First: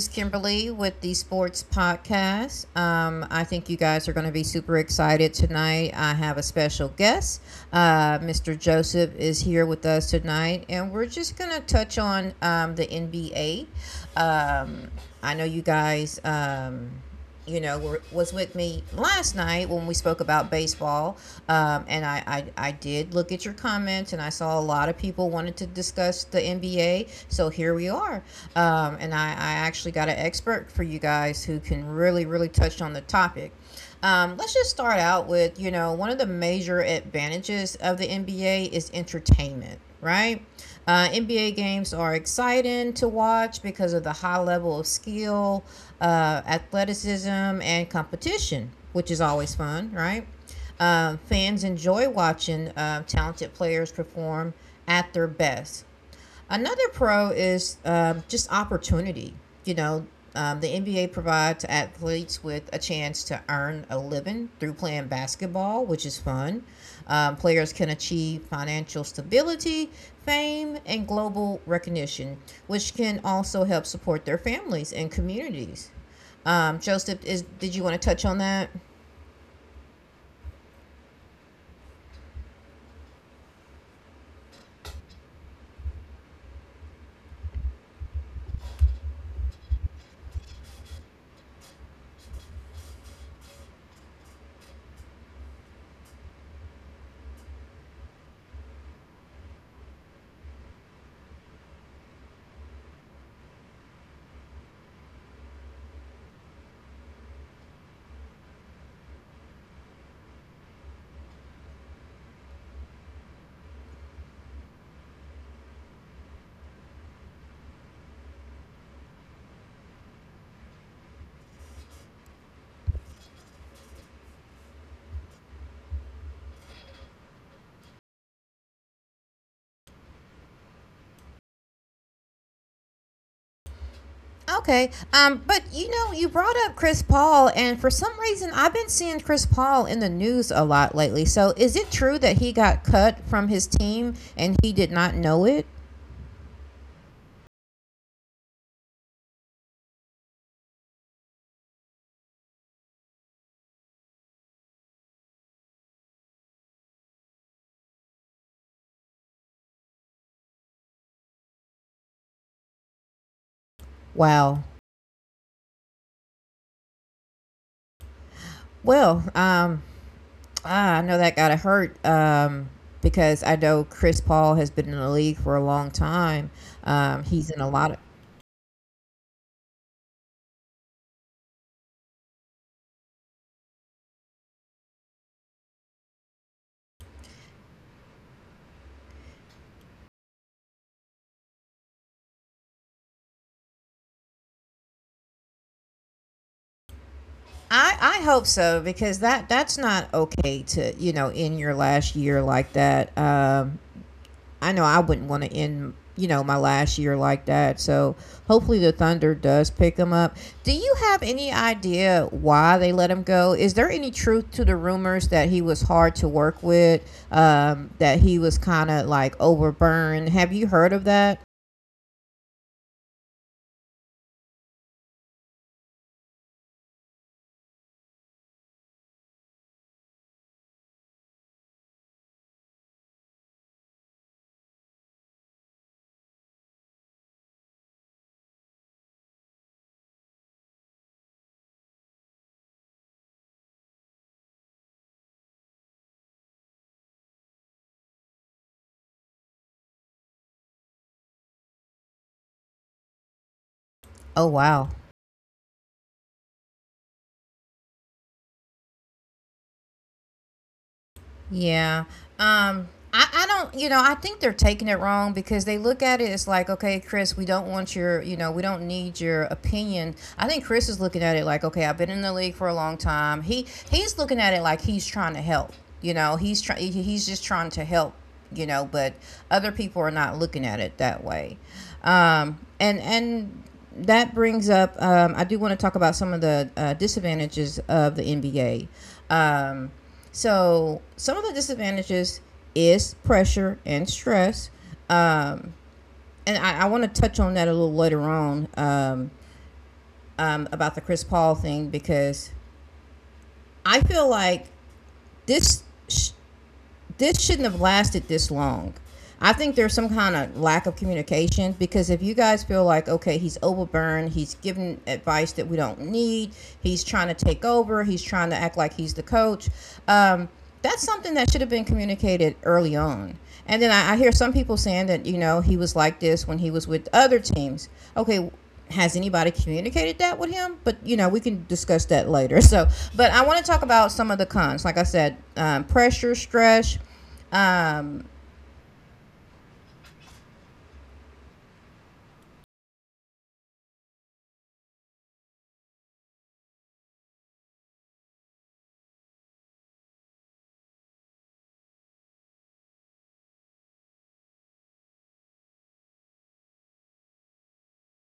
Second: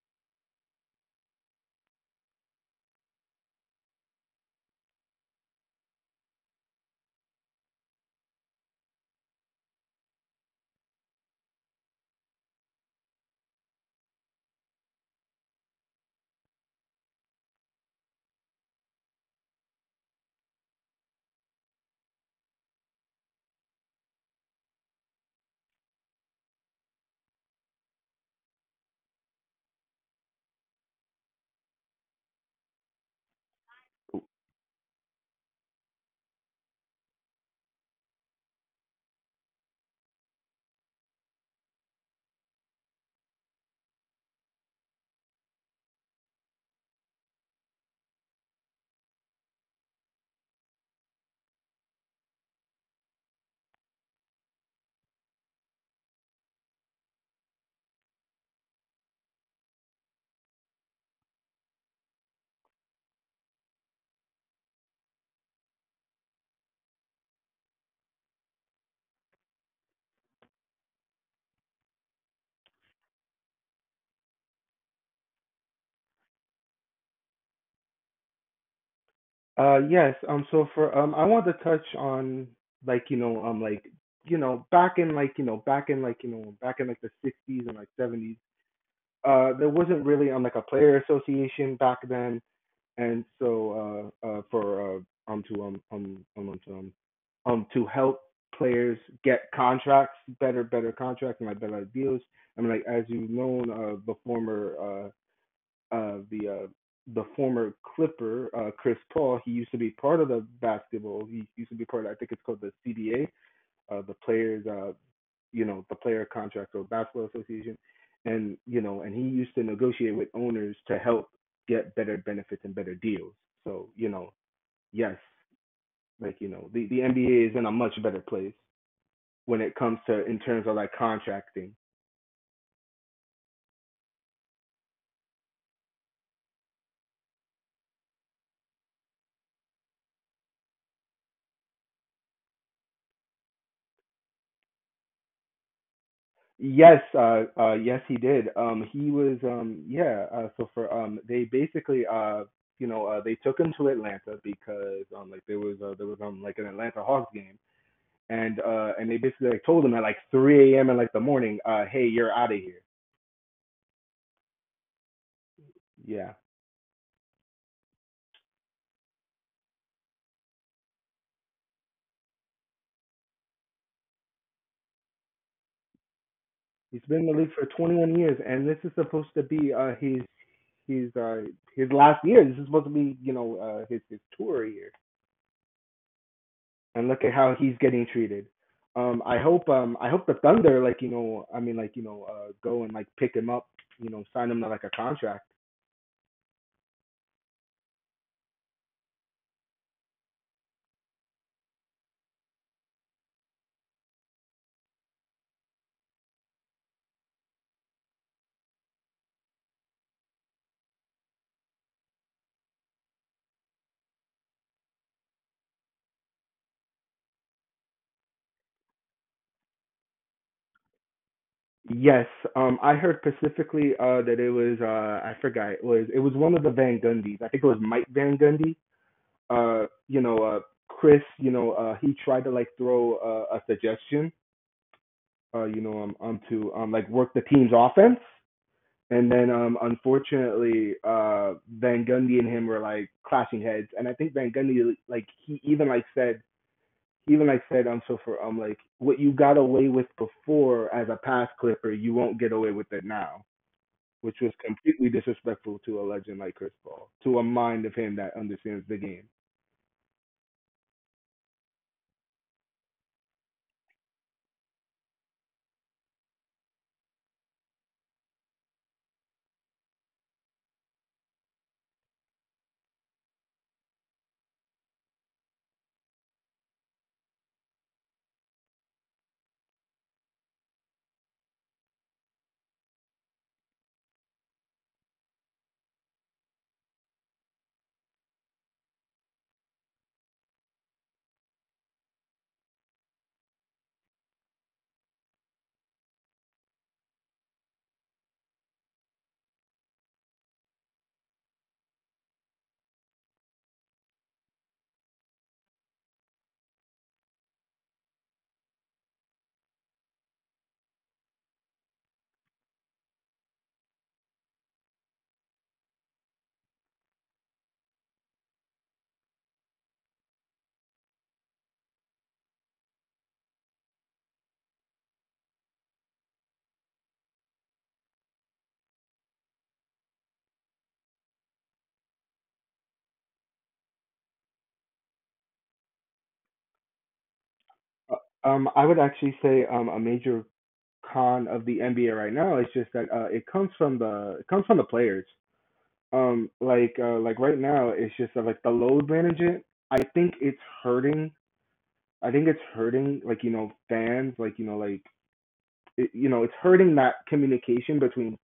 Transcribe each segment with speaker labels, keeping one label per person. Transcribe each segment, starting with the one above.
Speaker 1: is Kimberly with the Sports Podcast. I think you guys are going to be super excited tonight. I have a special guest. Mr. Joseph is here with us tonight, and we're just going to touch on the NBA. Um, I know you guys were, was with me last night when we spoke about baseball. And I did look at your comments and I saw a lot of people wanted to discuss the NBA. So here we are. And I actually got an expert for you guys who can really, really touch on the topic. Let's just start out with, you know, one of the major advantages of the NBA is entertainment, right? NBA games are exciting to watch because of the high level of skill, athleticism, and competition, which is always fun, right? Fans enjoy watching talented players perform at their best. Another pro is just opportunity. You know, the NBA provides athletes with a chance to earn a living through playing basketball, which is fun. Players can achieve financial stability, fame, and global recognition, which can also help support their families and communities. Joseph, is did you want to touch on that?
Speaker 2: Yes. So for I want to touch on like like you know back in like you know back in like you know back in like the 60s and like seventies. There wasn't really like a player association back then, and so for um to um um um um to, um, to help players get contracts, better contracts and like better deals. I mean, like, as you know, the former uh, the uh, the former Clipper, Chris Paul, he used to be part of the basketball. He used to be part of, I think it's called the CBA, the players, the player contract or basketball association, and and he used to negotiate with owners to help get better benefits and better deals. So, yes, like, the NBA is in a much better place when it comes to, in terms of like, contracting.
Speaker 1: Okay. But you know, you brought up Chris Paul, and for some reason, I've been seeing Chris Paul in the news a lot lately. So, is it true that he got cut from his team and he did not know it?
Speaker 2: Yes, yes, he did. He was, yeah. So for They basically, they took him to Atlanta, because like there was like an Atlanta Hawks game, and they basically like told him at like 3 a.m. in like the morning. Hey, you're out of here.
Speaker 1: Wow.
Speaker 2: Yeah,
Speaker 1: Well, ah, I know that gotta hurt. Because I know Chris Paul has been in the league for a long time.
Speaker 2: he's been in the
Speaker 1: He's
Speaker 2: league
Speaker 1: in
Speaker 2: for
Speaker 1: a lot of.
Speaker 2: 21 years, and this is supposed to be his uh his last year. This is supposed to be, his tour year. And look at how he's getting treated. I hope the Thunder, like, you know, I mean, like, go and like pick him up, you know, sign him to like a contract.
Speaker 1: I hope so because that's not okay to you know in your last year like that. I know I wouldn't want to end, you know, my last year like that. So hopefully the Thunder does pick him up. Do you have any idea why they let him go? Is there any truth to the rumors that he was hard to work with, that he was kind of like overburned? Have you heard of that?
Speaker 2: Yes, I heard specifically, that it was, I forgot, it was one of the Van Gundys. I think it was Mike Van Gundy. You know, Chris, you know, he tried to like throw, a suggestion, you know, onto, like, work the team's offense. And then unfortunately, Van Gundy and him were like clashing heads, and I think Van Gundy, like, he even like said, even like said so for like, what you got away with before as a pass clipper, you won't get away with it now, which
Speaker 1: Oh,
Speaker 2: was
Speaker 1: wow.
Speaker 2: completely disrespectful to a legend like Chris Paul, to a mind of him that understands the game.
Speaker 1: Yeah. I don't you know, I think they're taking it wrong because they look at it as like, okay, Chris, we don't want your you know, we don't need your opinion. I think Chris is looking at it like, okay, I've been in the league for a long time. He's looking at it like he's trying to help. You know, he's just trying to help, you know, but other people are not looking at it that way. And that brings up I do want to talk about some of the disadvantages of the NBA. Um so some of the disadvantages is pressure and stress. Um, and I want to touch on that a little later on about the Chris Paul thing because I feel like this sh- this shouldn't have lasted this long. I think there's some kind of lack of communication because if you guys feel like, okay, he's overburned, he's giving advice that we don't need, he's trying to take over, he's trying to act like he's the coach, um, that's something that should have been communicated early on. And then I hear some people saying that, you know, he was like this when he was with other teams. Okay, has anybody communicated that with him? But you know, we can discuss that later. So, but I want to talk about some of the cons. Like I said, pressure, stress. Um,
Speaker 2: Uh, I would actually say, a major con of the NBA right now is just that it comes from the, it comes from the players. Like right now it's just, like, the load management. i think it's hurting I think it's hurting, like, fans, like, like it, you know it's hurting that communication between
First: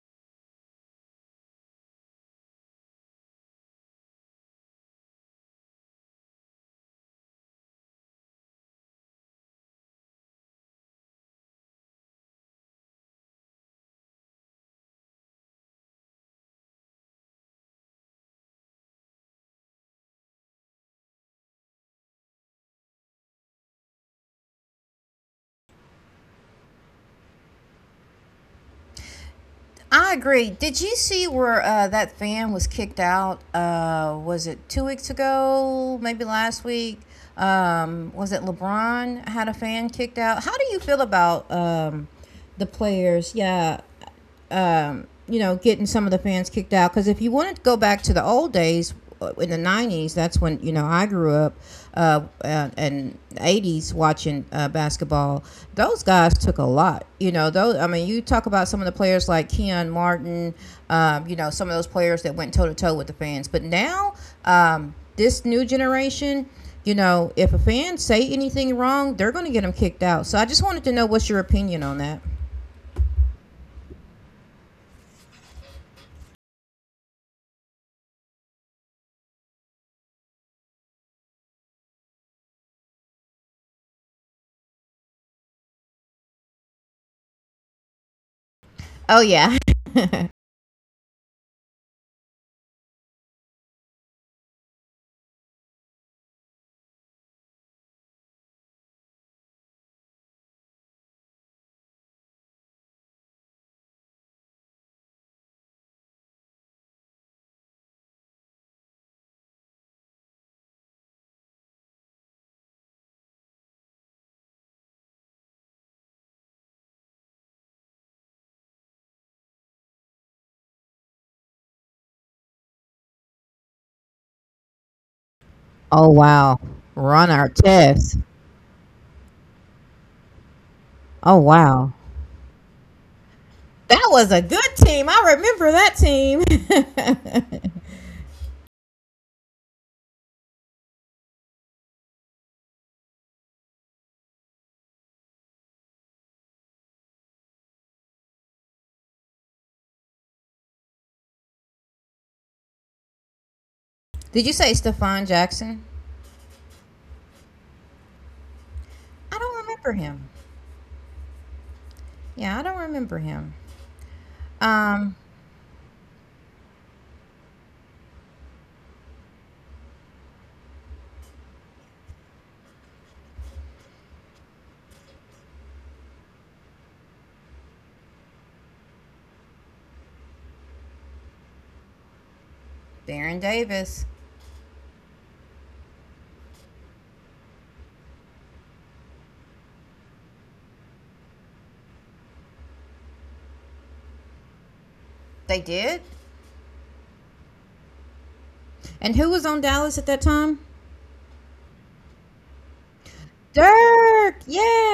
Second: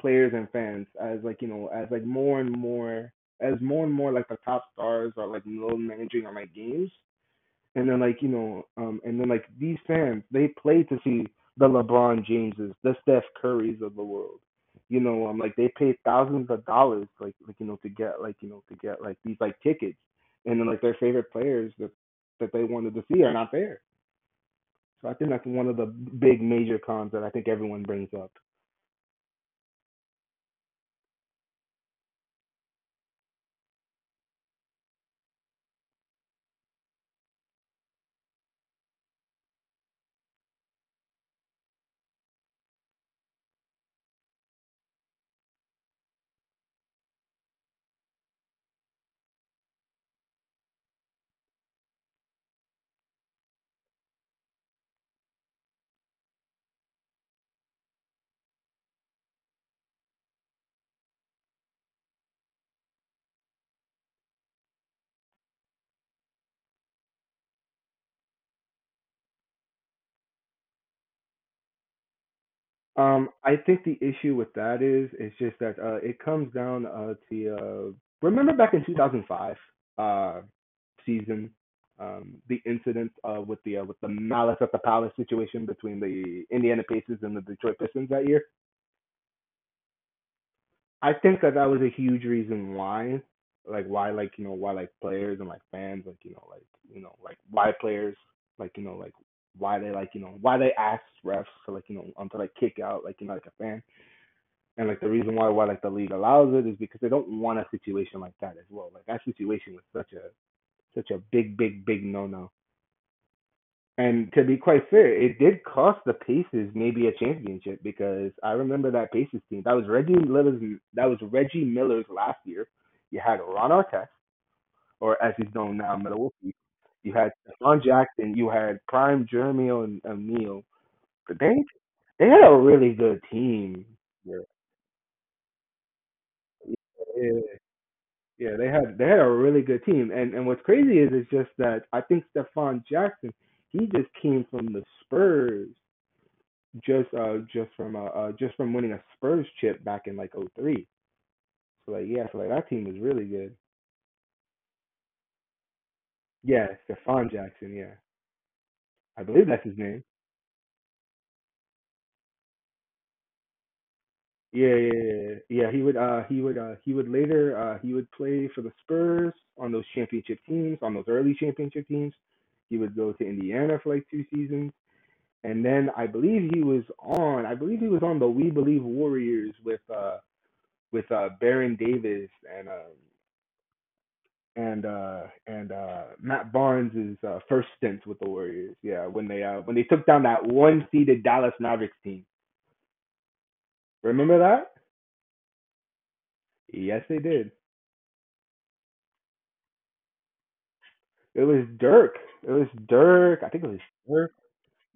Speaker 2: players and fans, as like, as like more and more as more and more like the top stars are like load managing on like games, and then, like, these fans, they pay to see the LeBron Jameses, the Steph Currys of the world. You know, like they pay thousands of dollars, like, to get like these like tickets. And then like their favorite players that they wanted to see are not there. So I think that's one of the big major cons that I think everyone brings up.
Speaker 1: I agree. Did you see where that fan was kicked out? Was it two weeks ago? Maybe last week? Was it LeBron had a fan kicked out? How do you feel about the players, yeah, you know, getting some of the fans kicked out. Because if you want to go back to the old days, in the 90s, that's when, you know, I grew up, and 80s watching basketball. Those guys took a lot. You know, those, I mean, you talk about some of the players like Keon Martin, you know, some of those players that went toe to toe with the fans. But now, this new generation, you know, if a fan say anything wrong, they're going to get them kicked out. So I just wanted to know what's your opinion on that.
Speaker 2: I think the issue with that is it's just that, it comes down, to remember back in 2005, uh, season. The incident, with the, malice at the palace situation between the Indiana Pacers and the Detroit Pistons that year.
Speaker 1: Oh yeah.
Speaker 2: I think that was a huge reason why, like, why like players and like fans, like why players, like you know like why they, like, why they asked refs to, like, to like kick out, like, like, a fan. And like the reason why like the league allows it is because they don't want a situation like that as well. Like that situation was such a big, big, big no no. And to be quite fair, it did cost the Pacers maybe a championship, because I remember that Pacers team. That was Reggie Miller's, last year. You had Ron Artest, or as he's known now,
Speaker 1: Oh
Speaker 2: Milwaukee.
Speaker 1: wow.
Speaker 2: You
Speaker 1: Ron
Speaker 2: had Stephon
Speaker 1: Artest.
Speaker 2: Jackson. You had Prime Jeremy and O'Neal.
Speaker 1: Oh
Speaker 2: But they
Speaker 1: wow.
Speaker 2: they had a really good team.
Speaker 1: That was
Speaker 2: Yeah.
Speaker 1: a good team. I remember that team.
Speaker 2: Yeah. Yeah, they had a really good team, and what's crazy is it's just that I think Stephon Jackson, he just came from the Spurs, just from winning a Spurs chip back in like '03. So like yeah, so like that team was really good.
Speaker 1: Did you say Stephon Jackson?
Speaker 2: Yeah, Stephon Jackson. Yeah, I
Speaker 1: I
Speaker 2: believe
Speaker 1: don't
Speaker 2: that's his
Speaker 1: remember
Speaker 2: name.
Speaker 1: him. Yeah, I don't remember him.
Speaker 2: Yeah, yeah, yeah,
Speaker 1: Um,
Speaker 2: yeah, yeah. Yeah, he would he would he would later he would play for the Spurs on those championship teams, on those early championship teams. He would go to Indiana for like 2 seasons, and then I believe he was on the We Believe Warriors with, Baron Davis, and
Speaker 1: Baron Davis.
Speaker 2: and uh Matt Barnes' first stint with the Warriors. Yeah, when they took down that one seeded Dallas Mavericks team. Remember that?
Speaker 1: They did?
Speaker 2: Yes, they did.
Speaker 1: And who was on Dallas at that time?
Speaker 2: It was Dirk. It was Dirk. I think it was Dirk.
Speaker 1: Dirk.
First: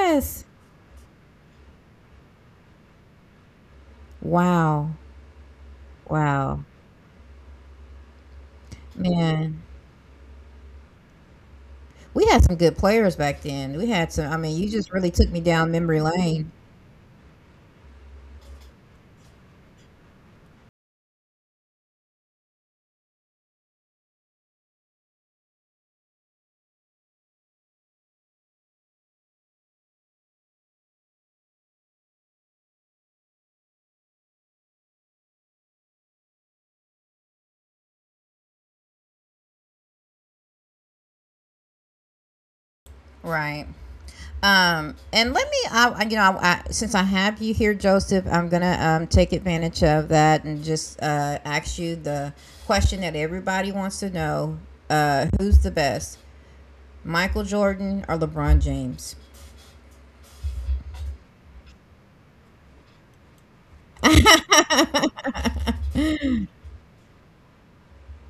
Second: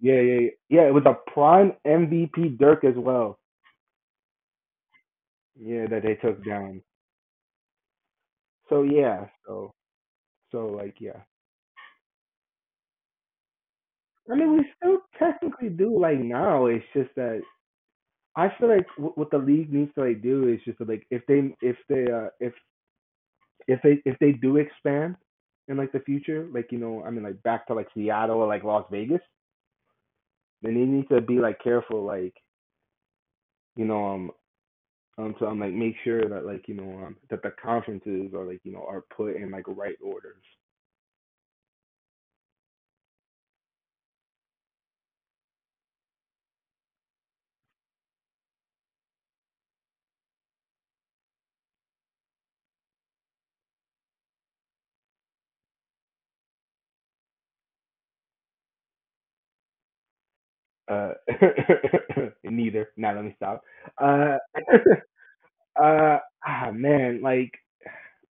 Speaker 2: Yeah, yeah, yeah. Yeah, it was a prime MVP Dirk as well.
Speaker 1: Wow.
Speaker 2: Yeah, that they took
Speaker 1: Wow.
Speaker 2: down. So yeah,
Speaker 1: Man.
Speaker 2: so like, yeah.
Speaker 1: We had some good players back then. We had some
Speaker 2: I
Speaker 1: I
Speaker 2: mean,
Speaker 1: mean,
Speaker 2: we
Speaker 1: you just
Speaker 2: still
Speaker 1: really took me
Speaker 2: technically
Speaker 1: down
Speaker 2: do
Speaker 1: memory
Speaker 2: like
Speaker 1: lane.
Speaker 2: now. It's just that I feel like, what the league needs to like do is just to, like, if they, if they do expand in like the future, like, you know, I mean, like, back to like Seattle or like Las Vegas, then they need to be like careful, like, you know, to like, make sure that, like, that the conferences are, like, are put in like right orders.
Speaker 1: Right. And let me, I, you know, I, since I have you here, Joseph, I'm gonna take advantage of that and just ask you the question that everybody wants to know: who's the best, Michael Jordan or LeBron James?
Speaker 2: Uh, Neither. Now let me stop. Uh, uh, ah man, like,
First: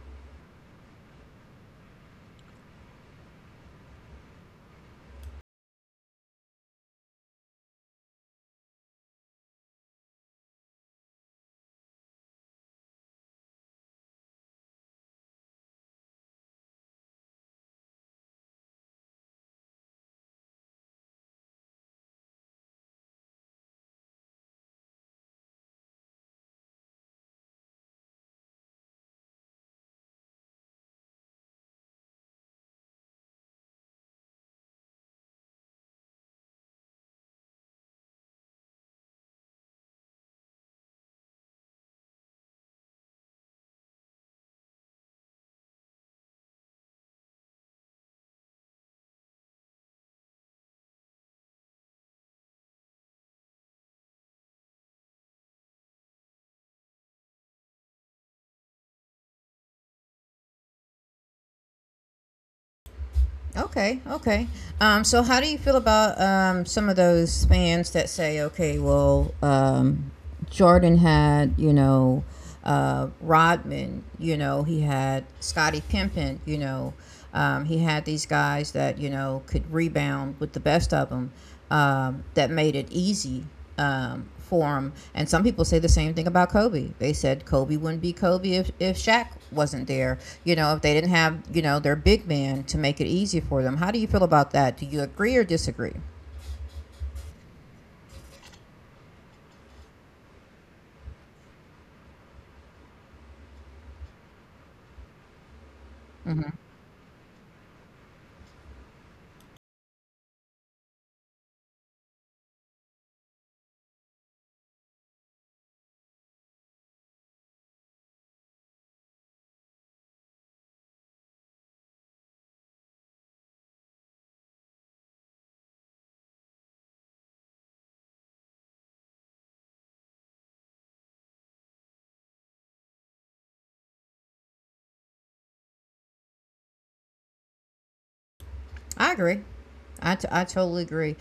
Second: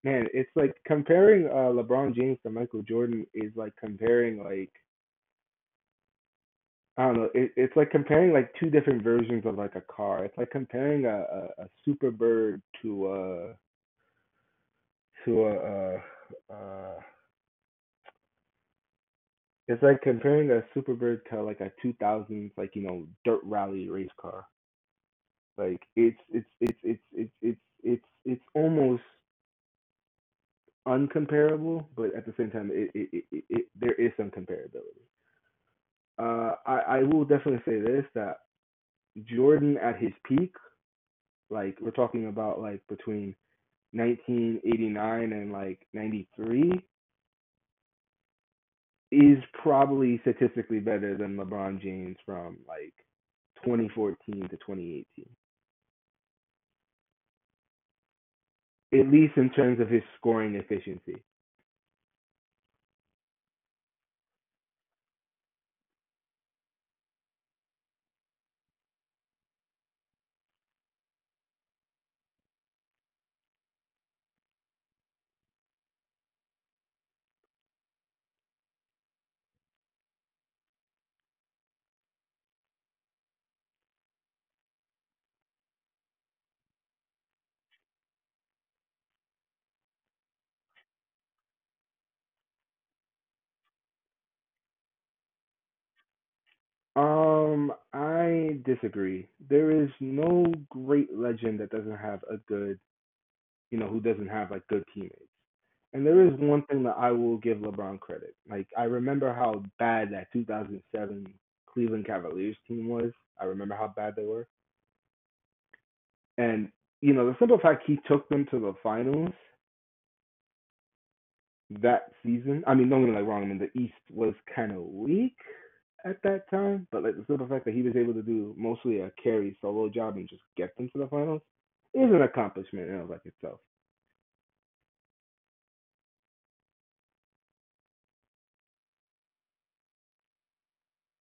Speaker 2: it's like comparing, LeBron James to Michael Jordan, is like comparing, like, I don't know. It's like comparing like two different versions of like a car. It's like comparing a, a Superbird to a, to a uh, uh, it's like comparing a Superbird to like a 2000s, like, dirt rally race car. Like it's almost uncomparable, but at the same time, it there is some comparability. I will definitely say this, that Jordan at his peak, like, we're talking about like between 1989 and like 93, is probably statistically better than LeBron James from like 2014 to 2018, at least in terms of his scoring efficiency.
Speaker 1: Okay, okay. So how do you feel about some of those fans that say, okay, well, Jordan had, you know, Rodman, you know, he had Scottie Pimpin, you know, he had these guys that, you know, could rebound with the best of them that made it easy forum. And some people say the same thing about Kobe. They said Kobe wouldn't be Kobe if, Shaq wasn't there. You know, if they didn't have, you know, their big man to make it easy for them. How do you feel about that? Do you agree or disagree?
Speaker 2: I disagree. There is no great legend that doesn't have a good, who doesn't have like good teammates. And there is
Speaker 1: Hmm.
Speaker 2: one thing that I will give LeBron credit. Like, I remember how bad that 2007 Cleveland Cavaliers team was. I remember how bad they were. And you know, the simple fact he took them to the finals that season. I mean, don't get me like wrong. I mean, the East was kind of weak at that time, but like the simple fact that he was able to do mostly a carry solo job and just get them to the finals is an accomplishment in and of like itself.
Speaker 1: I agree. I totally agree.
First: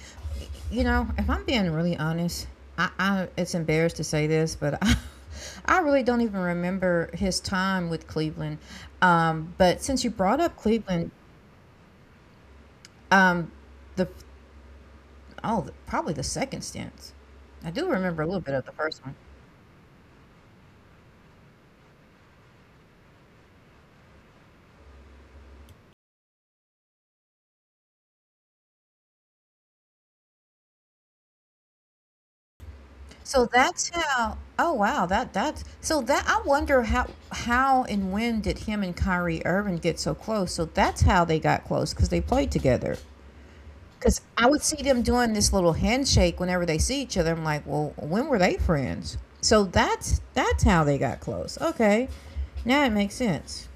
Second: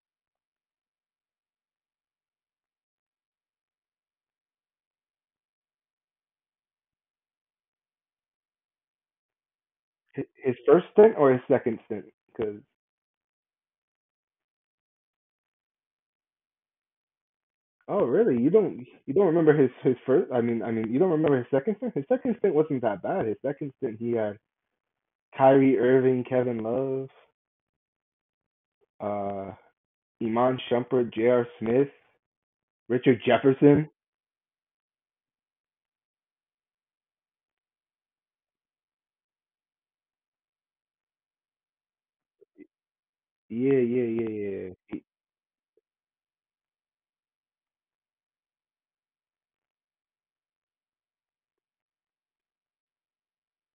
Speaker 1: You know, if I'm being really honest, I it's embarrassed to say this, but I, I really don't even remember his time with Cleveland. But since you brought up
Speaker 2: His first
Speaker 1: Cleveland,
Speaker 2: stint or his second stint? Because...
Speaker 1: um, the oh, the, probably the second stance. I do
Speaker 2: Oh,
Speaker 1: remember a little
Speaker 2: really? You
Speaker 1: bit of the
Speaker 2: don't
Speaker 1: first one.
Speaker 2: you don't remember his first? I mean, you don't remember his second stint? His second stint wasn't that bad. His second stint, he had Kyrie Irving, Kevin Love, uh, Iman Shumpert, J.R. Smith, Richard
Speaker 1: So
Speaker 2: Jefferson.
Speaker 1: that's how. Oh wow, that that's so that I wonder how and when did him and Kyrie Irving get so close? So that's how they got close because they played together.
Speaker 2: Yeah, yeah,
Speaker 1: Because
Speaker 2: yeah,
Speaker 1: I would
Speaker 2: yeah,
Speaker 1: see them
Speaker 2: yeah.
Speaker 1: doing this little handshake whenever they see each other. I'm like, well, when were they friends? So that's how they got close. Okay, now it makes sense.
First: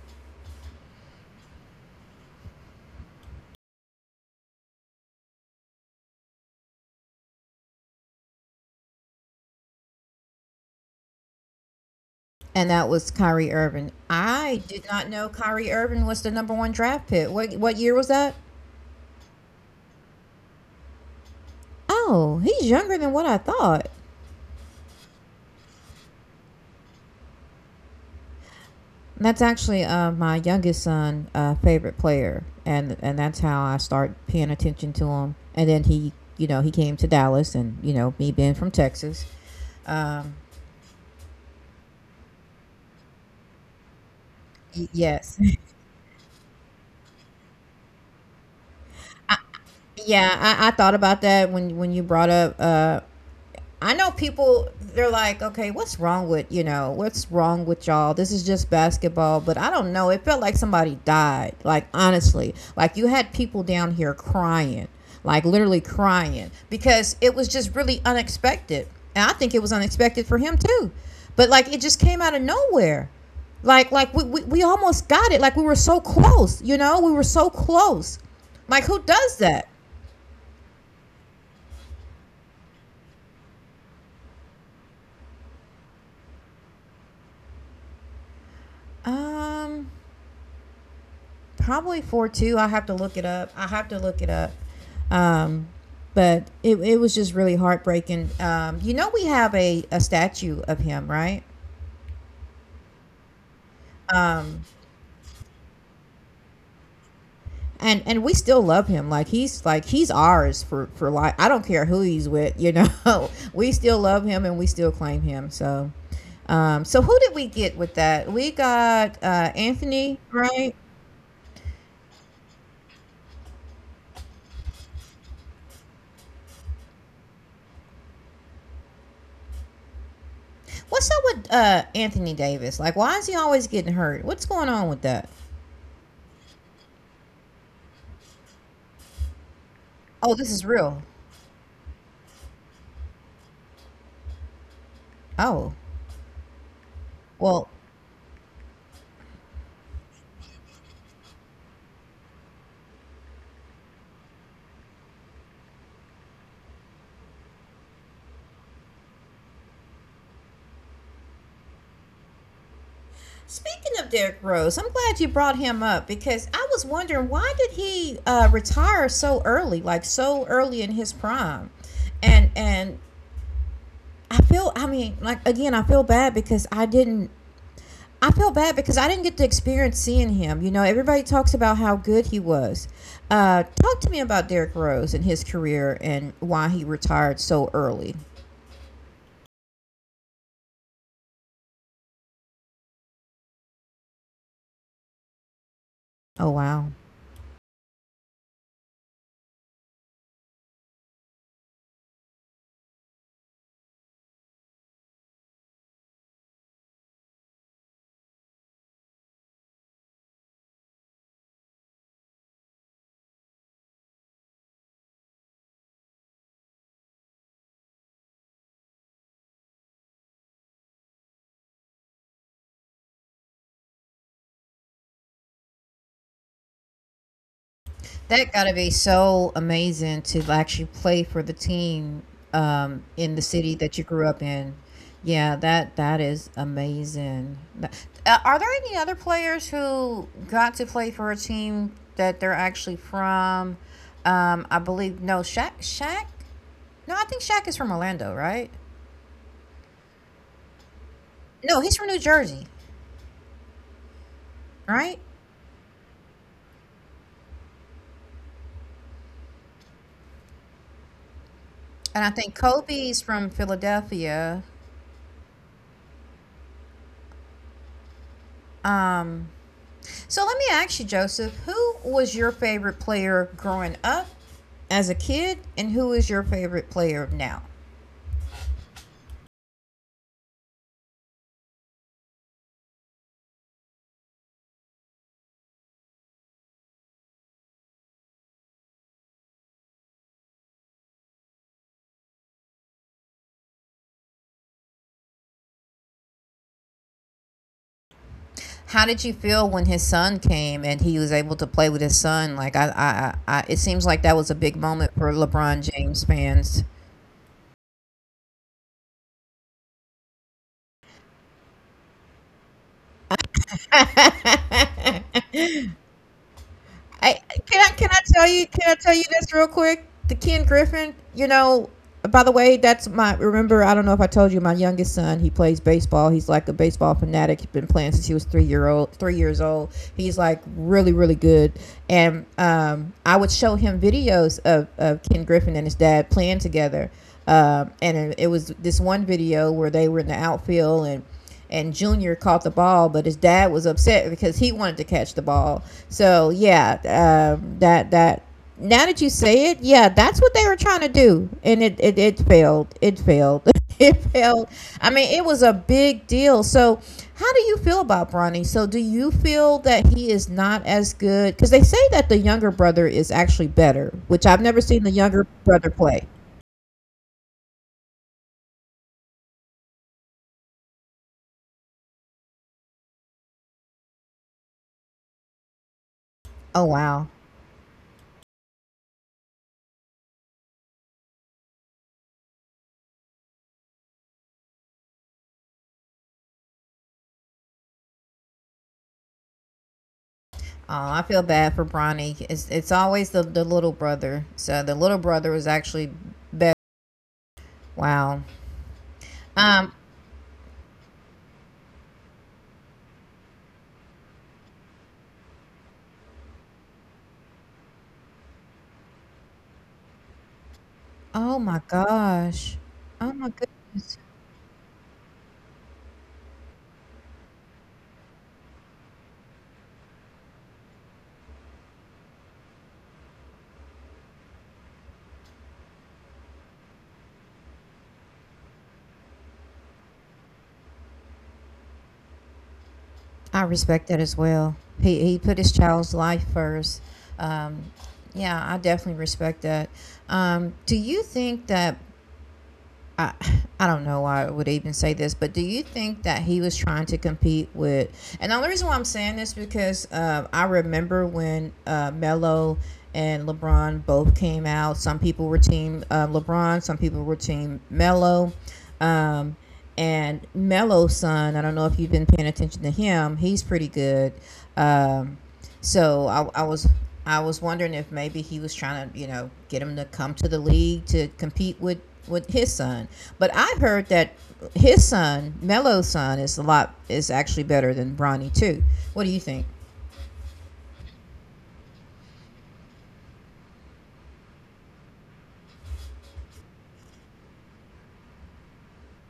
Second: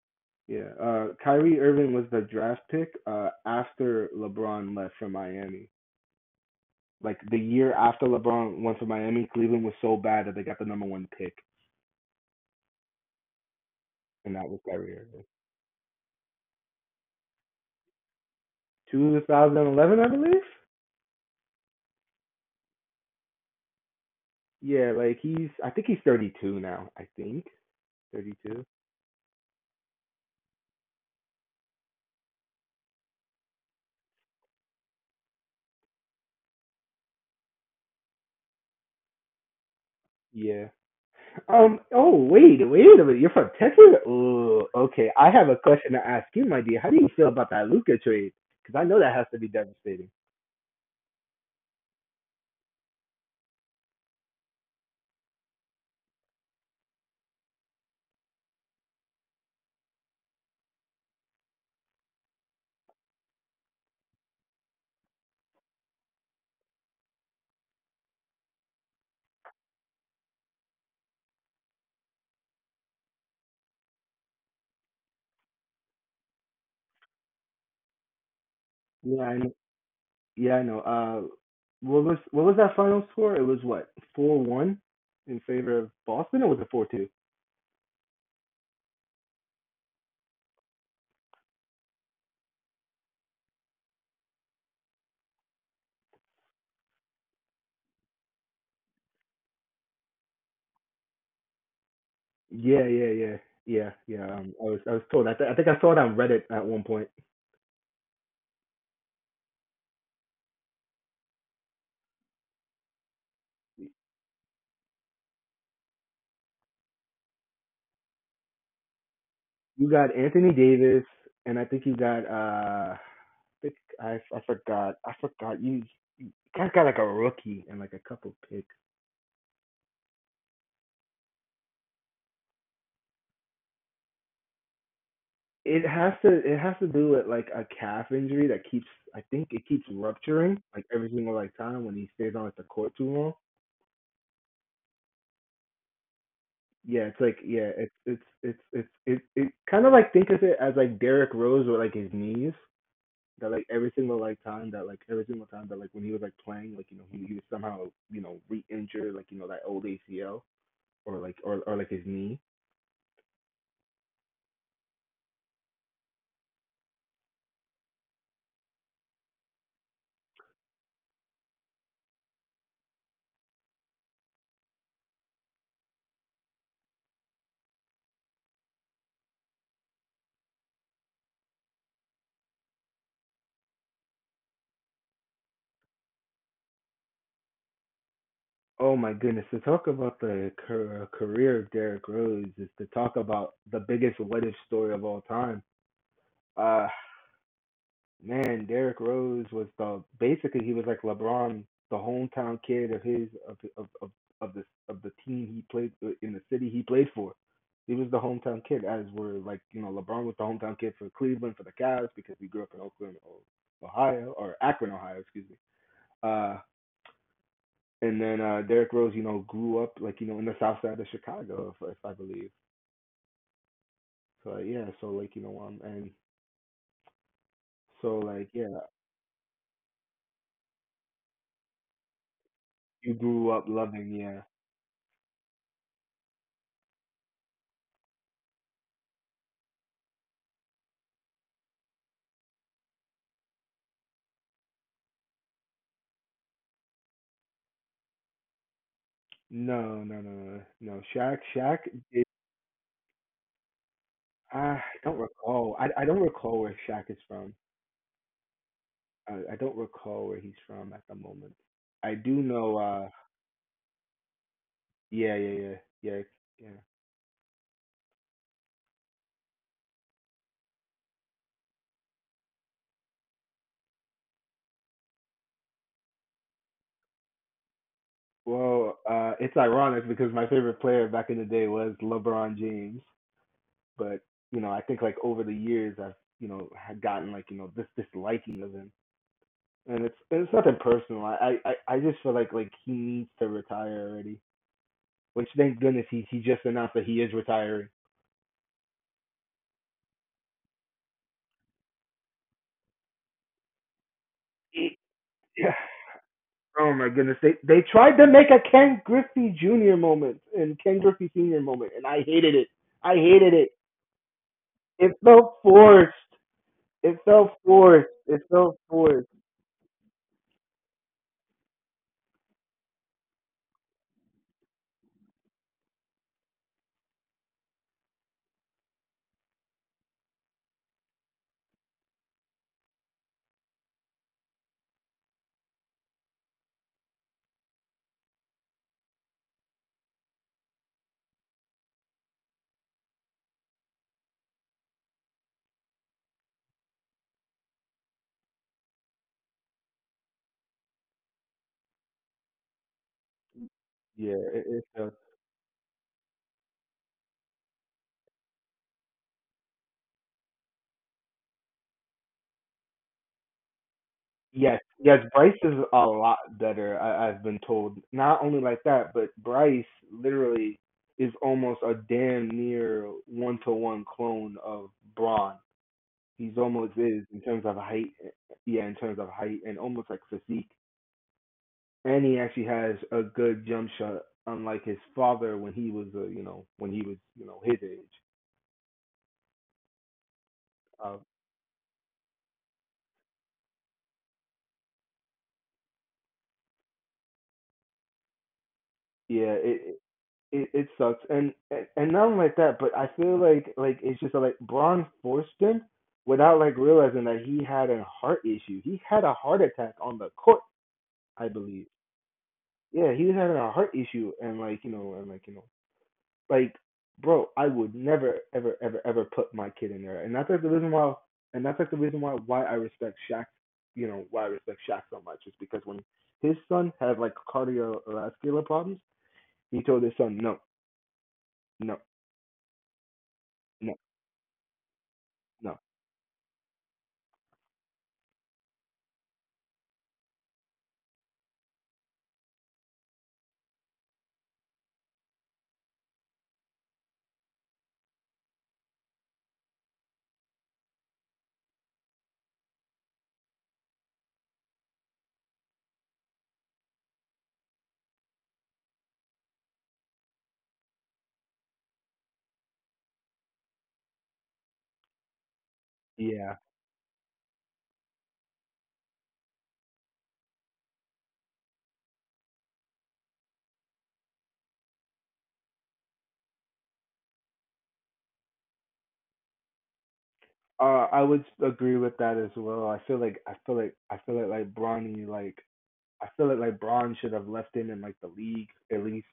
Speaker 2: Yeah, Kyrie Irving was the draft pick, after LeBron left for Miami. Like, the year after LeBron went for Miami, Cleveland was so bad that they got the number one pick,
Speaker 1: And that was Kyrie Irving.
Speaker 2: and that was
Speaker 1: I did
Speaker 2: Kyrie
Speaker 1: not
Speaker 2: Irving.
Speaker 1: know Kyrie Irving was the number one draft pick. What year was that?
Speaker 2: 2011, I believe.
Speaker 1: Oh, he's younger than what I thought.
Speaker 2: Yeah, like, he's I think he's 32 now. I think 32.
Speaker 1: That's actually my youngest son' favorite player, and that's how I start paying attention to him. And then he, you know, he came to Dallas, and you know, me being from Texas, um,
Speaker 2: Yeah. Oh, wait, wait a minute. You're from Texas? Oh,
Speaker 1: y-
Speaker 2: okay. I
Speaker 1: yes,
Speaker 2: have a question to ask you, my dear: how do you feel about that Luca trade? Because I know that has to be devastating.
Speaker 1: yeah, I thought about that when you brought up I know people they're like, okay, what's wrong with you know, what's wrong with y'all? This is just basketball, but I don't know. It felt like somebody died. Like honestly, like you had people down here crying, like literally crying because it was just really unexpected. And I think it was unexpected for him too. But like it just came out of nowhere. Like we almost got it. Like we were so close, you know? We were so close. Like who
Speaker 2: Yeah, I
Speaker 1: does
Speaker 2: know.
Speaker 1: that?
Speaker 2: Yeah, I know. What was that final score? It was, what, 4-1 in favor of Boston, or was it 4-2?
Speaker 1: Um Probably 4-2. I have to look it up. I have to look it up. Um, but it was just really heartbreaking. You know, we have a statue of him, right?
Speaker 2: Yeah, yeah, yeah, yeah, yeah. I
Speaker 1: Um,
Speaker 2: was I was told. I think I saw it on Reddit at one point.
Speaker 1: and we still love him. Like he's ours for life. I don't care who he's with. You know, we still love him and we still claim him. So. So who did we get with that? We got
Speaker 2: You got
Speaker 1: Anthony,
Speaker 2: Anthony
Speaker 1: right?
Speaker 2: Davis, and I think you got think I forgot. I forgot you. You guys got like a rookie and like a couple picks.
Speaker 1: What's up with Anthony Davis? Like, why is he always getting hurt? What's going on with that?
Speaker 2: It has to do with like a calf injury that keeps I think it keeps
Speaker 1: Oh, this
Speaker 2: rupturing
Speaker 1: is
Speaker 2: like every
Speaker 1: real.
Speaker 2: single like time when he stays on like the court too long.
Speaker 1: Oh,
Speaker 2: Yeah, it's like, yeah,
Speaker 1: well,
Speaker 2: it kind of like, think of it as like Derrick Rose with like his knees that like every single like time that like every single time that like when he was like playing, like, you know, he was somehow, you know, re-injured, like, you know, that old ACL, or like his knee.
Speaker 1: speaking of Derrick Rose, I'm glad you brought him up because I was wondering why did he retire so early, like so early in his prime, and I feel, I mean, like again, I feel bad because I didn't. I feel bad because I didn't get to experience seeing him. You know, everybody talks about how good he was. Talk to me about Derrick Rose and his career and why he retired so early.
Speaker 2: Oh my goodness, to talk about the career of Derrick Rose is to talk about the biggest what if story of all time.
Speaker 1: Oh
Speaker 2: Uh
Speaker 1: wow.
Speaker 2: Man, Derrick Rose was the basically he was like LeBron, the hometown kid of his of the team he played, in the city he played for. He was the hometown kid, as were like, you know, LeBron was the hometown kid for Cleveland, for the Cavs, because he grew up in Oakland, Ohio, or Akron, Ohio, excuse me. Uh, and then Derrick Rose, you know, grew up, like, you know, in the South Side of Chicago, if I believe. So, like, yeah, so, like, you know, and so, like,
Speaker 1: That gotta
Speaker 2: yeah,
Speaker 1: be so amazing to actually play for the team,
Speaker 2: you
Speaker 1: in the
Speaker 2: grew up
Speaker 1: city that you
Speaker 2: loving,
Speaker 1: grew up
Speaker 2: yeah.
Speaker 1: in. Yeah, that that is amazing. Tha- Are there any other players who got to play for a team that they're actually from? I believe no, Shaq. Shaq? No, I think Shaq is from Orlando, right?
Speaker 2: No, no, no, no, no. Shaq, Shaq.
Speaker 1: No, he's from New
Speaker 2: Is,
Speaker 1: Jersey,
Speaker 2: I don't
Speaker 1: right?
Speaker 2: recall. I don't recall where Shaq is from. I don't recall where he's from at the moment. I
Speaker 1: And
Speaker 2: do
Speaker 1: I think
Speaker 2: know.
Speaker 1: Kobe's from Philadelphia.
Speaker 2: Yeah, yeah, yeah, yeah, yeah.
Speaker 1: Um, So let me ask you, Joseph, who was your favorite player growing up as a kid, and who is your favorite player now?
Speaker 2: Well, it's ironic because my favorite player back in the day was LeBron James. But, you know, I think, like, over the years, I've, you know, had gotten, like, you know, this disliking of him, and it's nothing personal. I just feel like he needs to retire already. Which, thank goodness, he just announced that he is retiring.
Speaker 1: How did you feel when his son came and he was able to play with his son? Like I it seems like that was a big moment for
Speaker 2: Yeah.
Speaker 1: LeBron James fans.
Speaker 2: Oh my goodness, they tried to make a Ken Griffey Jr. moment and Ken Griffey Sr. moment, and I hated it. I hated it. It felt forced. It
Speaker 1: I
Speaker 2: felt
Speaker 1: can I can
Speaker 2: forced.
Speaker 1: I
Speaker 2: It
Speaker 1: tell you
Speaker 2: felt
Speaker 1: can I tell you
Speaker 2: forced.
Speaker 1: this real quick? The Ken Griffin, you know. By the way, that's my remember. I don't know if I told you, my youngest son. He plays baseball. He's like a baseball fanatic. He's been playing since he was three-year-old, 3 years old. He's like really good. And I would show him videos of Ken Griffin and his dad playing together. And it was this one video where they were in the outfield and Junior caught the ball, but his dad was upset because he wanted to catch the ball. So yeah, that that now that you say it, yeah, that's what they were trying to do, and it failed. It failed. It
Speaker 2: Yeah, it,
Speaker 1: failed.
Speaker 2: it
Speaker 1: I
Speaker 2: felt.
Speaker 1: mean, it was a big deal. So. How do you feel about Bronny? So, do you feel that he is not as good? Because they say that the younger brother is actually better, which I've never
Speaker 2: Yes,
Speaker 1: seen the
Speaker 2: yes,
Speaker 1: younger
Speaker 2: Bryce is
Speaker 1: brother
Speaker 2: a
Speaker 1: play.
Speaker 2: lot better. I've been told. Not only like that, but Bryce literally is almost a damn near one to one clone of Braun. He's
Speaker 1: Oh,
Speaker 2: almost is
Speaker 1: wow.
Speaker 2: in terms of height. Yeah, in terms of height and almost like physique. And he actually has a good jump shot, unlike his father when he was, you know, his age.
Speaker 1: Oh,
Speaker 2: Uh,
Speaker 1: I feel bad for Bronny. It's always the little brother. So the little brother was actually better. Wow.
Speaker 2: yeah,
Speaker 1: Um.
Speaker 2: it sucks. And not only like that, but I feel like it's just like Braun forced him without, like, realizing that he had a heart issue. He had a heart attack on the court, I
Speaker 1: Oh my
Speaker 2: believe.
Speaker 1: gosh.
Speaker 2: Yeah, he
Speaker 1: Oh
Speaker 2: had
Speaker 1: my
Speaker 2: a heart
Speaker 1: goodness.
Speaker 2: issue, and, like, you know, like, bro, I would never ever ever ever put my kid in there. And that's like the reason why I respect Shaq. You know why I respect Shaq so much is because when his son had like cardiovascular problems, he told his son, no, no,
Speaker 1: I
Speaker 2: no,
Speaker 1: respect that as well. He put his
Speaker 2: no.
Speaker 1: child's life first. Um. Yeah, I definitely respect that. Do you think that I I don't know why I would even say this, but do you think that he was trying to compete with? And the only reason why I'm saying this because I remember when Melo and LeBron both came out. Some people were team LeBron, some people were team Melo. Um, and Melo's son, I don't know if you've been paying attention to him. He's pretty good. Um, so I,
Speaker 2: Yeah.
Speaker 1: I was I was wondering if maybe he was trying to you know get him to come to the league to compete with his son. But I heard that his son, Melo's son, is a lot is actually better than Bronny too. What do you think?
Speaker 2: I would agree with that as well. I feel like Bron should have left him in, like, the league at least,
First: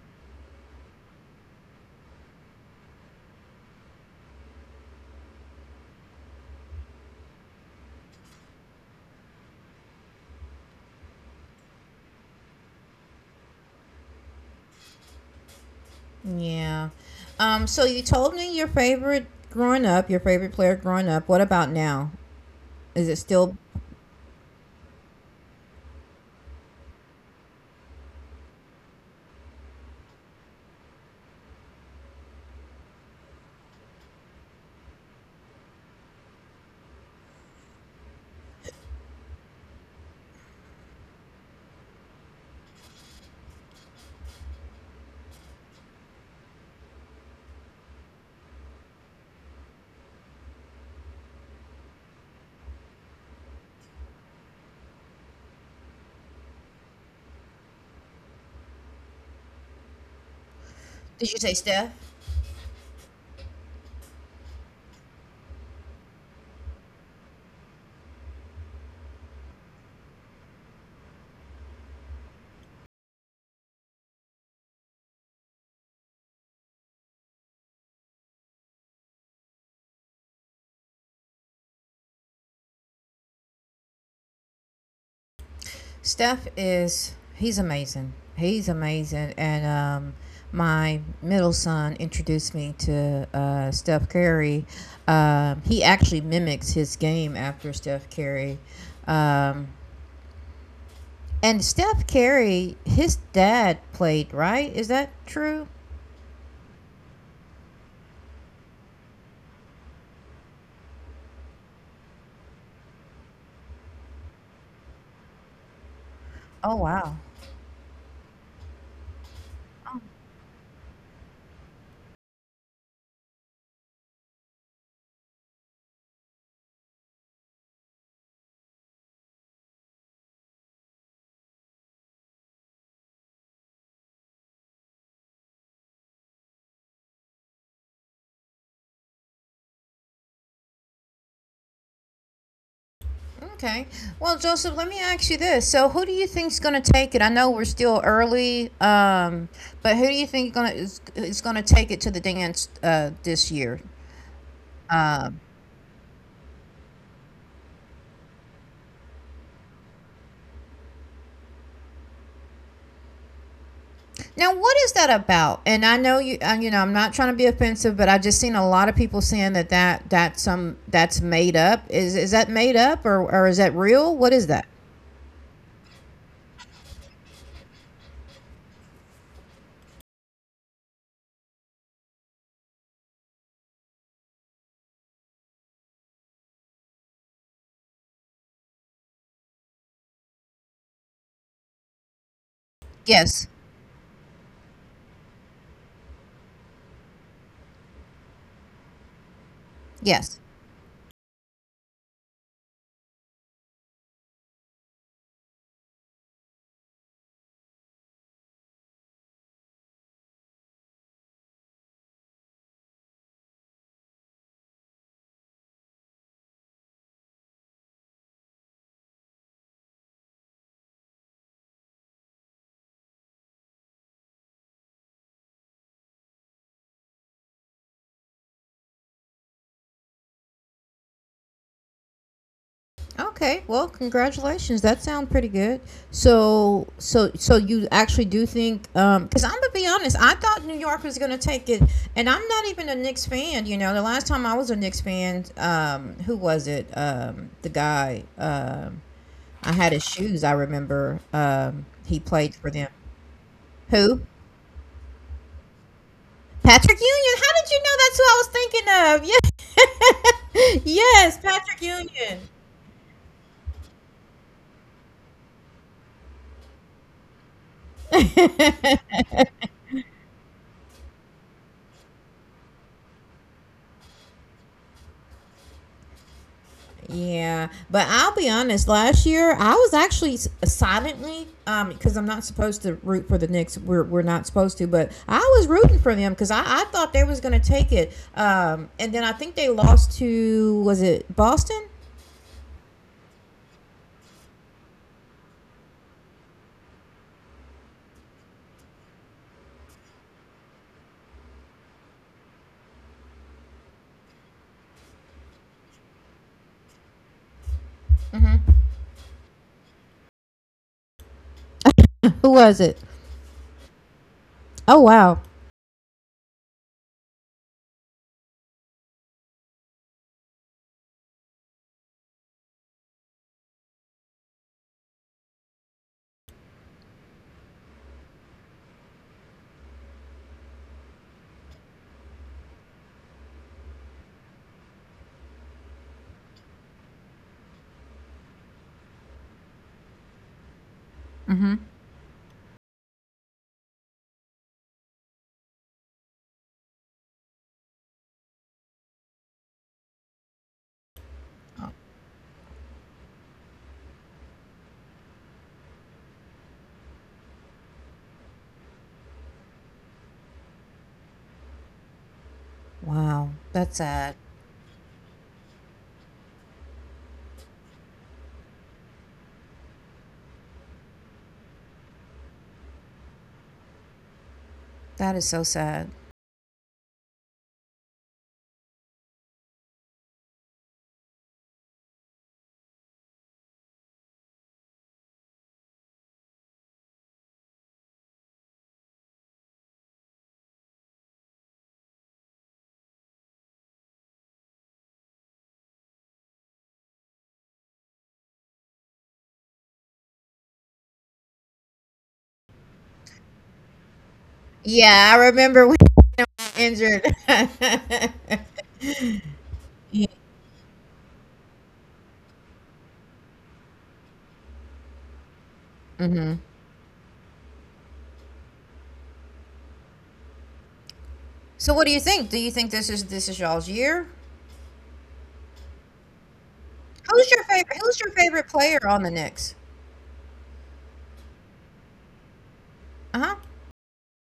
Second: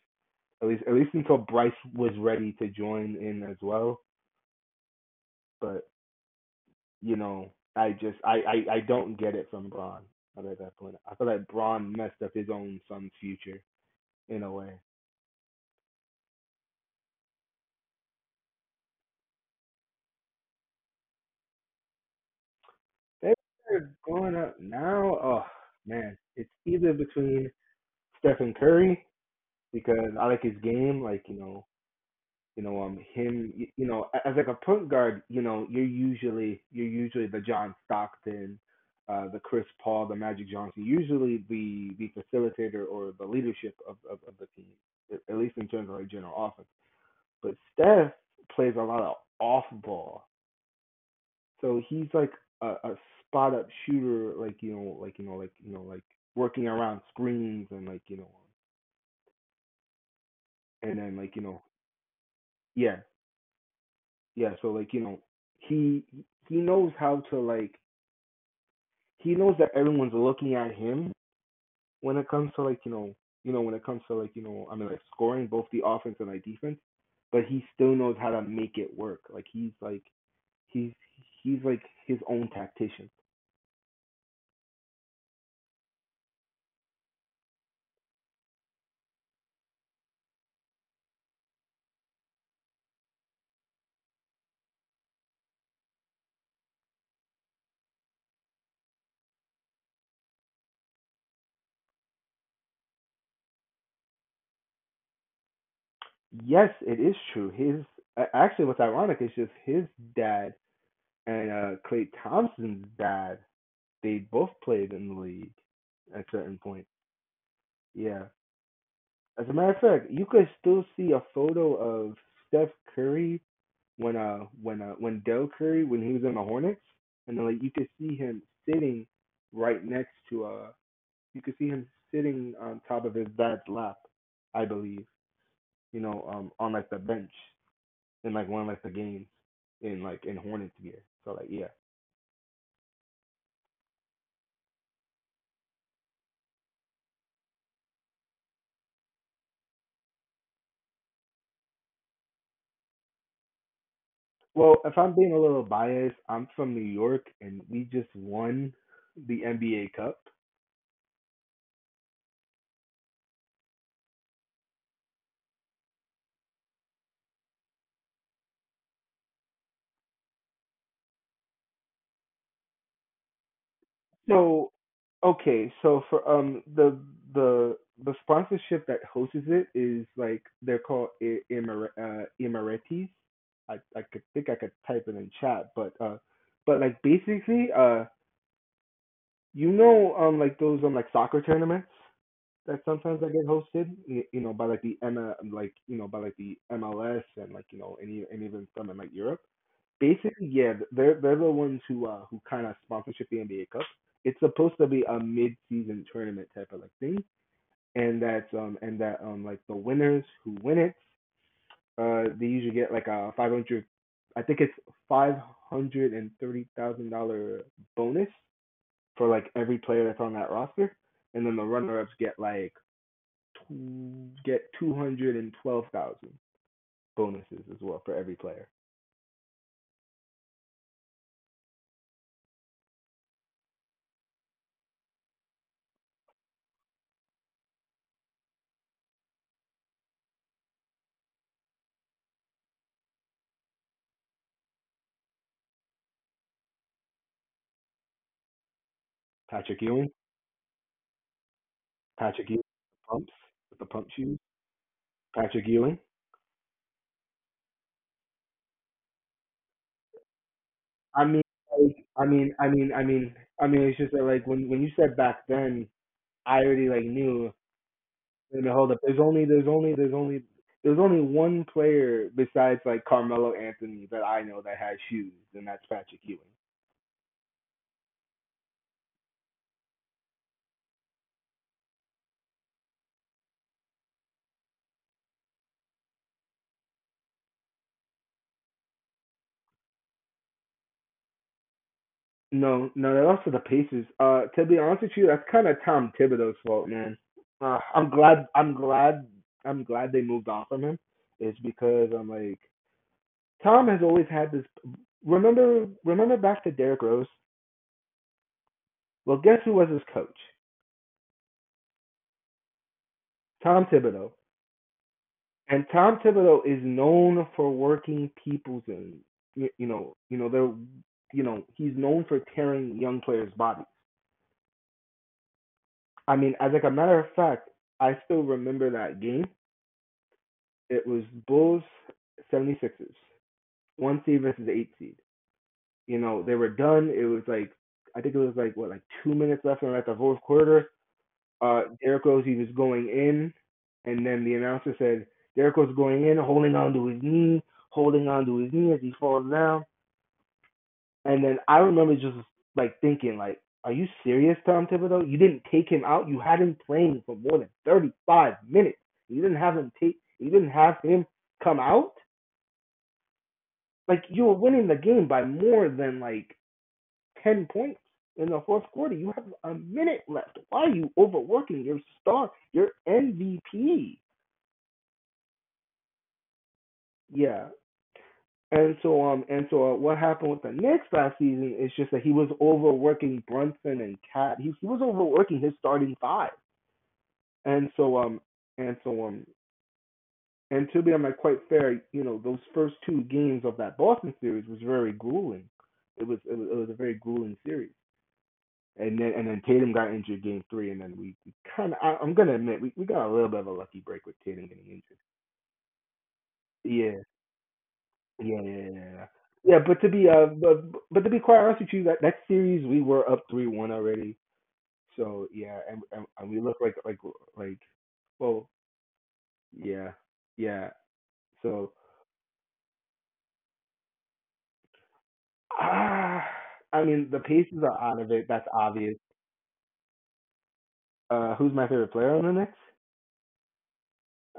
Speaker 2: at least until Bryce was ready to join in as well. But, you know, I just I don't get it from Bron at that point. I feel like Bron messed up his own son's future in a way.
Speaker 1: Yeah. So you told me your favorite growing up, your favorite player growing up. What about now? Is it still?
Speaker 2: They're going up now. Oh man, it's either between Stephen Curry because I like his game. Like, you know, you know, as like a point guard, you know, you're usually the John Stockton, the Chris Paul, the Magic Johnson, usually the facilitator or the leadership of the team, at least in terms of, like, general offense. But Steph plays a lot of off ball, so he's like a spot up shooter, like, you know, like, you know, like, you know, like working around screens, and, like, you know, and then,
Speaker 1: Did
Speaker 2: like,
Speaker 1: you
Speaker 2: you
Speaker 1: say
Speaker 2: know,
Speaker 1: Steph?
Speaker 2: yeah, yeah, so, like, you know, he he knows how to, like, he knows that everyone's looking at him when it comes to, like, you know, when it comes to like, you know, I mean, like, scoring both the offense and, like, defense, but he still knows how to make it work. Like, he's he's like his own tactician.
Speaker 1: Steph is he's amazing. He's amazing, and my middle son introduced me to Steph Curry. He actually mimics his game after Steph Curry, um, and Steph Curry, his dad played right. Is that true?
Speaker 2: Yes, it is true. His Actually, what's ironic is just his dad and Klay Thompson's dad. They both played in the league at a certain
Speaker 1: Oh
Speaker 2: point.
Speaker 1: wow.
Speaker 2: Yeah. As a matter of fact, you could still see a photo of Steph Curry when Del Curry, when he was in the Hornets, and then, like, you could see him sitting right next to you could see him sitting on top of his dad's lap, I believe. You know, on, like, the bench in, like, one of, like, the games in, like, in Hornets gear. So, like, yeah.
Speaker 1: Okay. Well, Joseph, let me ask you this. So, who do you think's going to take it? I know we're still early, but who do you think is going to take it to the dance this year?
Speaker 2: Well, if I'm being a
Speaker 1: Um,
Speaker 2: little biased, I'm from New York, and we just won the NBA Cup.
Speaker 1: now, what is that about? And I know you, you know, I'm not trying to be offensive, but I just seen a lot of people saying that that's made up. Is that made up or is that real? What is that?
Speaker 2: So, okay, so for the the sponsorship that hosts it is, like, they're called Emiratis. I could type it in chat, but but like, basically, you know, like those, like soccer tournaments that sometimes I get
Speaker 1: Yes,
Speaker 2: hosted, you know, by, like, the like, you know, by, like, the MLS, and, like, you know, any, and even some in, like, Europe. Basically,
Speaker 1: yes.
Speaker 2: yeah, they're the ones who kind of sponsorship the NBA Cup. It's supposed to be a mid-season tournament type of, like, thing, and that like the winners who win it, they usually get like a 500, I think it's $530,000 bonus for like every player that's on that roster, and then the runner-ups get, like, get 212,000 bonuses as well for every player.
Speaker 1: Okay, well, congratulations. That sounds pretty good. So you actually do think? Um, because I'm gonna be honest, I thought New York was gonna take it, and I'm not even a Knicks fan. You know, the last time I was a Knicks fan, who was it? The guy. I
Speaker 2: Patrick
Speaker 1: had his
Speaker 2: Ewing,
Speaker 1: shoes. I remember. He
Speaker 2: Patrick
Speaker 1: played
Speaker 2: Ewing,
Speaker 1: for them.
Speaker 2: pumps with the pump
Speaker 1: Who?
Speaker 2: shoes. Patrick Ewing.
Speaker 1: Patrick Union. How did you know that's who I was thinking of? Yeah,
Speaker 2: I
Speaker 1: yes,
Speaker 2: mean,
Speaker 1: Patrick
Speaker 2: like, I
Speaker 1: Union.
Speaker 2: mean, I mean, I mean, I mean. It's just that, like, when you said back then, I already, like, knew. Wait a minute, hold up. There's only one player besides, like, Carmelo Anthony that I know that has shoes, and that's Patrick Ewing.
Speaker 1: Yeah, but I'll be honest. Last year, I was actually silently, because I'm not supposed to root for the Knicks. We're not supposed to, but I was rooting for them because I thought they was gonna take it. And then I think they lost to was it Boston?
Speaker 2: No, no, they lost to the Pacers. To be honest with you, that's kind of Tom Thibodeau's fault, man. I'm glad, I'm glad, I'm glad they moved on from him. It's because I'm, like, Tom has always had this. Remember, remember back to Derrick Rose. Well, guess who was his coach?
Speaker 1: Who was it?
Speaker 2: Tom Thibodeau.
Speaker 1: Oh wow.
Speaker 2: And Tom Thibodeau is known for working people's, and you you know, they're you know, he's known for tearing young players' bodies. I mean, as, like, a matter of fact, I still remember that game. It was Bulls 76ers. One seed versus eight seed. You know, they were done. It was like I think it was like, what, like, 2 minutes left and at the fourth quarter.
Speaker 1: Mm-hmm.
Speaker 2: Derrick Rose, he was going in, and then the announcer said, Derrick Rose going in, holding on to his knee, holding on to his knee as he falls down. And then I remember just, like, thinking like, "Are you serious, Tom Thibodeau? You didn't take him out. You had him playing for more than 35 minutes. You didn't have him come out?"
Speaker 1: Wow, that's
Speaker 2: Like,
Speaker 1: sad.
Speaker 2: you were winning the game by more than, like, 10 points in the fourth quarter. You have a minute left. Why are you overworking your star, your MVP?
Speaker 1: That is so sad.
Speaker 2: Yeah. And so what happened with the Knicks last season is just that he was overworking Brunson and Cat. He was overworking his starting five. And so um and so um and to be on my quite fair, you know, those first two games of that Boston series was very grueling. It was a very grueling series. And then Tatum got injured game three, and then we kind of I'm gonna admit, we got a little bit of a lucky break with Tatum getting
Speaker 1: Yeah, I remember when
Speaker 2: injured.
Speaker 1: injured.
Speaker 2: Yeah, yeah, yeah, yeah, yeah. Yeah, but
Speaker 1: Yeah.
Speaker 2: to be quite honest with you, that series we were up 3-1 already. So yeah, and we
Speaker 1: Hmm.
Speaker 2: look, like, well, yeah, yeah. So.
Speaker 1: So, what do you think? Do you think this is y'all's year?
Speaker 2: ah, I mean, the
Speaker 1: Who's your
Speaker 2: Pacers
Speaker 1: favorite?
Speaker 2: are out
Speaker 1: Who's
Speaker 2: of
Speaker 1: your
Speaker 2: it. That's
Speaker 1: favorite player
Speaker 2: obvious.
Speaker 1: on the Knicks?
Speaker 2: Who's my favorite player on the Knicks?
Speaker 1: Uh huh.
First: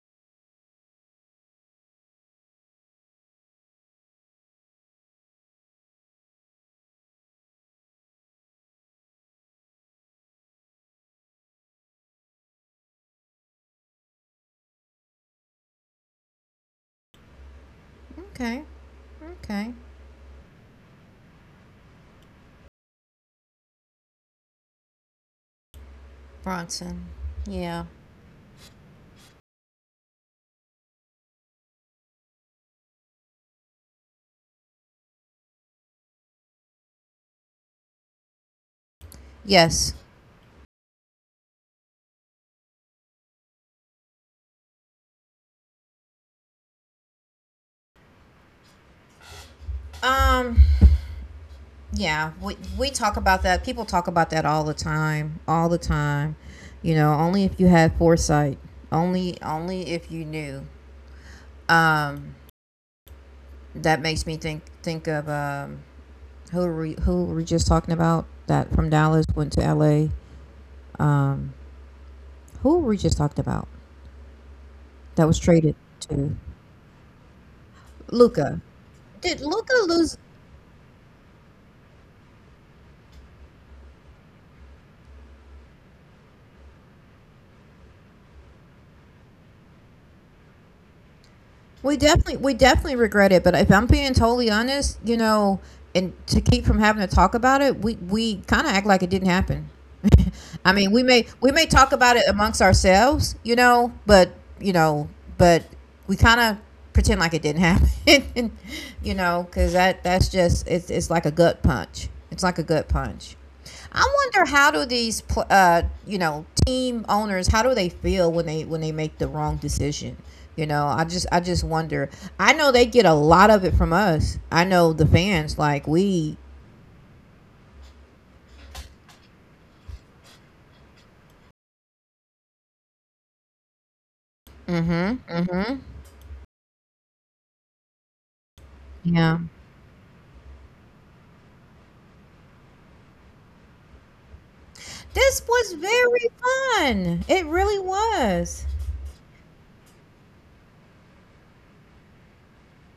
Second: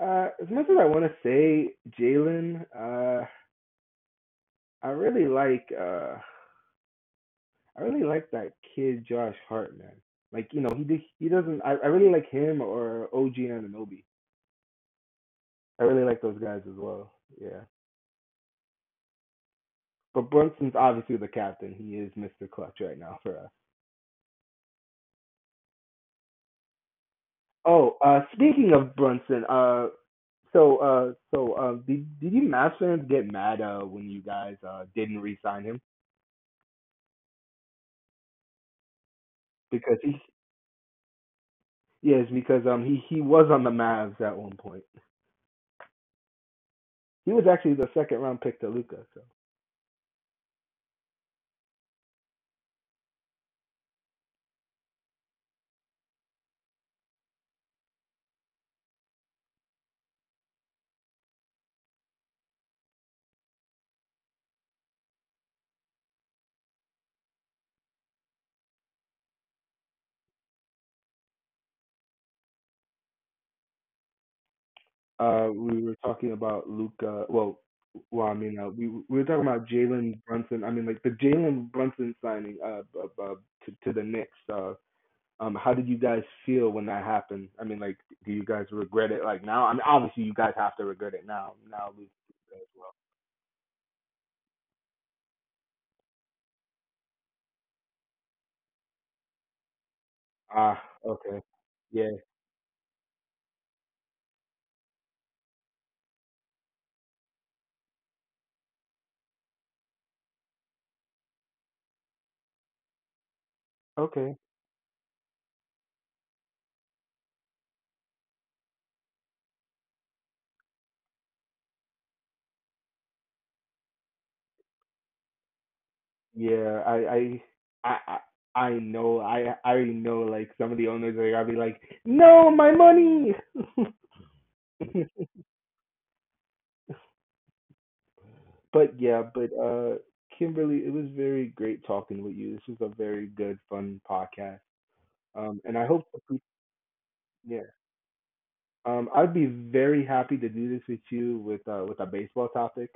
Speaker 2: As much as I want to say Jalen, I really like uh I really like that kid Josh Hart, man. Like, you know, he did, he doesn't I really like him, or OG Ananobi. I really like those guys as well. Yeah,
Speaker 1: Okay. Okay.
Speaker 2: but Brunson's obviously the captain. He is Mr. Clutch right now for us.
Speaker 1: Bronson. Yeah.
Speaker 2: Oh, speaking of Brunson, did you Mavs fans get mad when you guys didn't re-sign him,
Speaker 1: Yes.
Speaker 2: because he yes, because he was on the Mavs at one point. He was actually the second round pick to Luca. So.
Speaker 1: Um. Yeah. We talk about that. People talk about that all the time. All the time. You know, only if you had foresight. Only if you knew. Um. That makes me think of. Who were we just talking about? That from Dallas went to L.A. Um. Who were we just talking about? That was
Speaker 2: uh,
Speaker 1: traded
Speaker 2: we were talking
Speaker 1: to
Speaker 2: about Luca. Well, I
Speaker 1: Luca.
Speaker 2: mean, we were
Speaker 1: Did
Speaker 2: talking about
Speaker 1: Luca lose
Speaker 2: Jalen Brunson. I mean, like the Jalen Brunson signing, to the Knicks. How did you guys feel when that happened? I mean, like, do you guys regret it? Like, now, I mean, obviously you guys have to regret it now. Now,
Speaker 1: We
Speaker 2: Luca
Speaker 1: definitely we
Speaker 2: as
Speaker 1: definitely
Speaker 2: well.
Speaker 1: regret it, but if I'm being totally honest, you know, and to keep from having to talk about it, we kind of act like it didn't happen. I
Speaker 2: Ah,
Speaker 1: mean, we may
Speaker 2: okay,
Speaker 1: we may talk
Speaker 2: yeah,
Speaker 1: about it amongst ourselves, you know, but we kind of pretend like it didn't happen, you know, because that that's just it's like a gut punch. It's like a gut punch. I
Speaker 2: okay,
Speaker 1: wonder how do these, you know, team owners how do they feel when they make the wrong decision? You know, I just wonder. I know they get a lot of it from us. I know the fans like we.
Speaker 2: yeah. I. I I know, I already know. Like, some of the owners are gonna be like, "No, my money."
Speaker 1: Mhm. Mhm.
Speaker 2: But yeah,
Speaker 1: Yeah.
Speaker 2: but Kimberly, it was very great talking with you. This was a very good, fun podcast.
Speaker 1: This was
Speaker 2: And I hope the
Speaker 1: very
Speaker 2: peop-
Speaker 1: fun. It
Speaker 2: yeah.
Speaker 1: really was.
Speaker 2: I'd be very happy to do this with you, with a baseball topic,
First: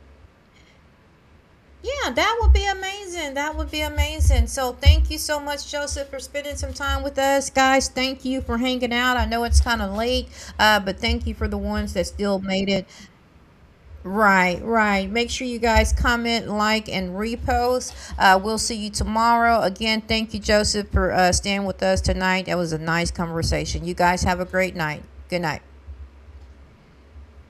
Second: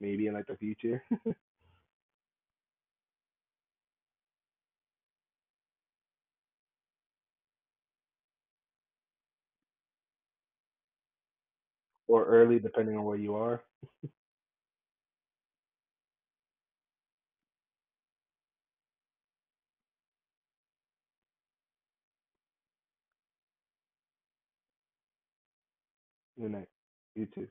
Speaker 2: maybe in, like, the future.
Speaker 1: Yeah, that would be amazing. That would be amazing. So, thank you so much, Joseph, for spending some time with us, guys. Thank you for hanging out. I know it's kind of late, but thank you for the ones that
Speaker 2: Or
Speaker 1: still
Speaker 2: early,
Speaker 1: made it.
Speaker 2: depending on where you are.
Speaker 1: Right, right. Make sure you guys comment, like, and repost. We'll see you tomorrow. Again, thank you, Joseph, for staying with us tonight. That was a nice conversation. You guys have a great night. Good night.
Speaker 2: Good night. You too.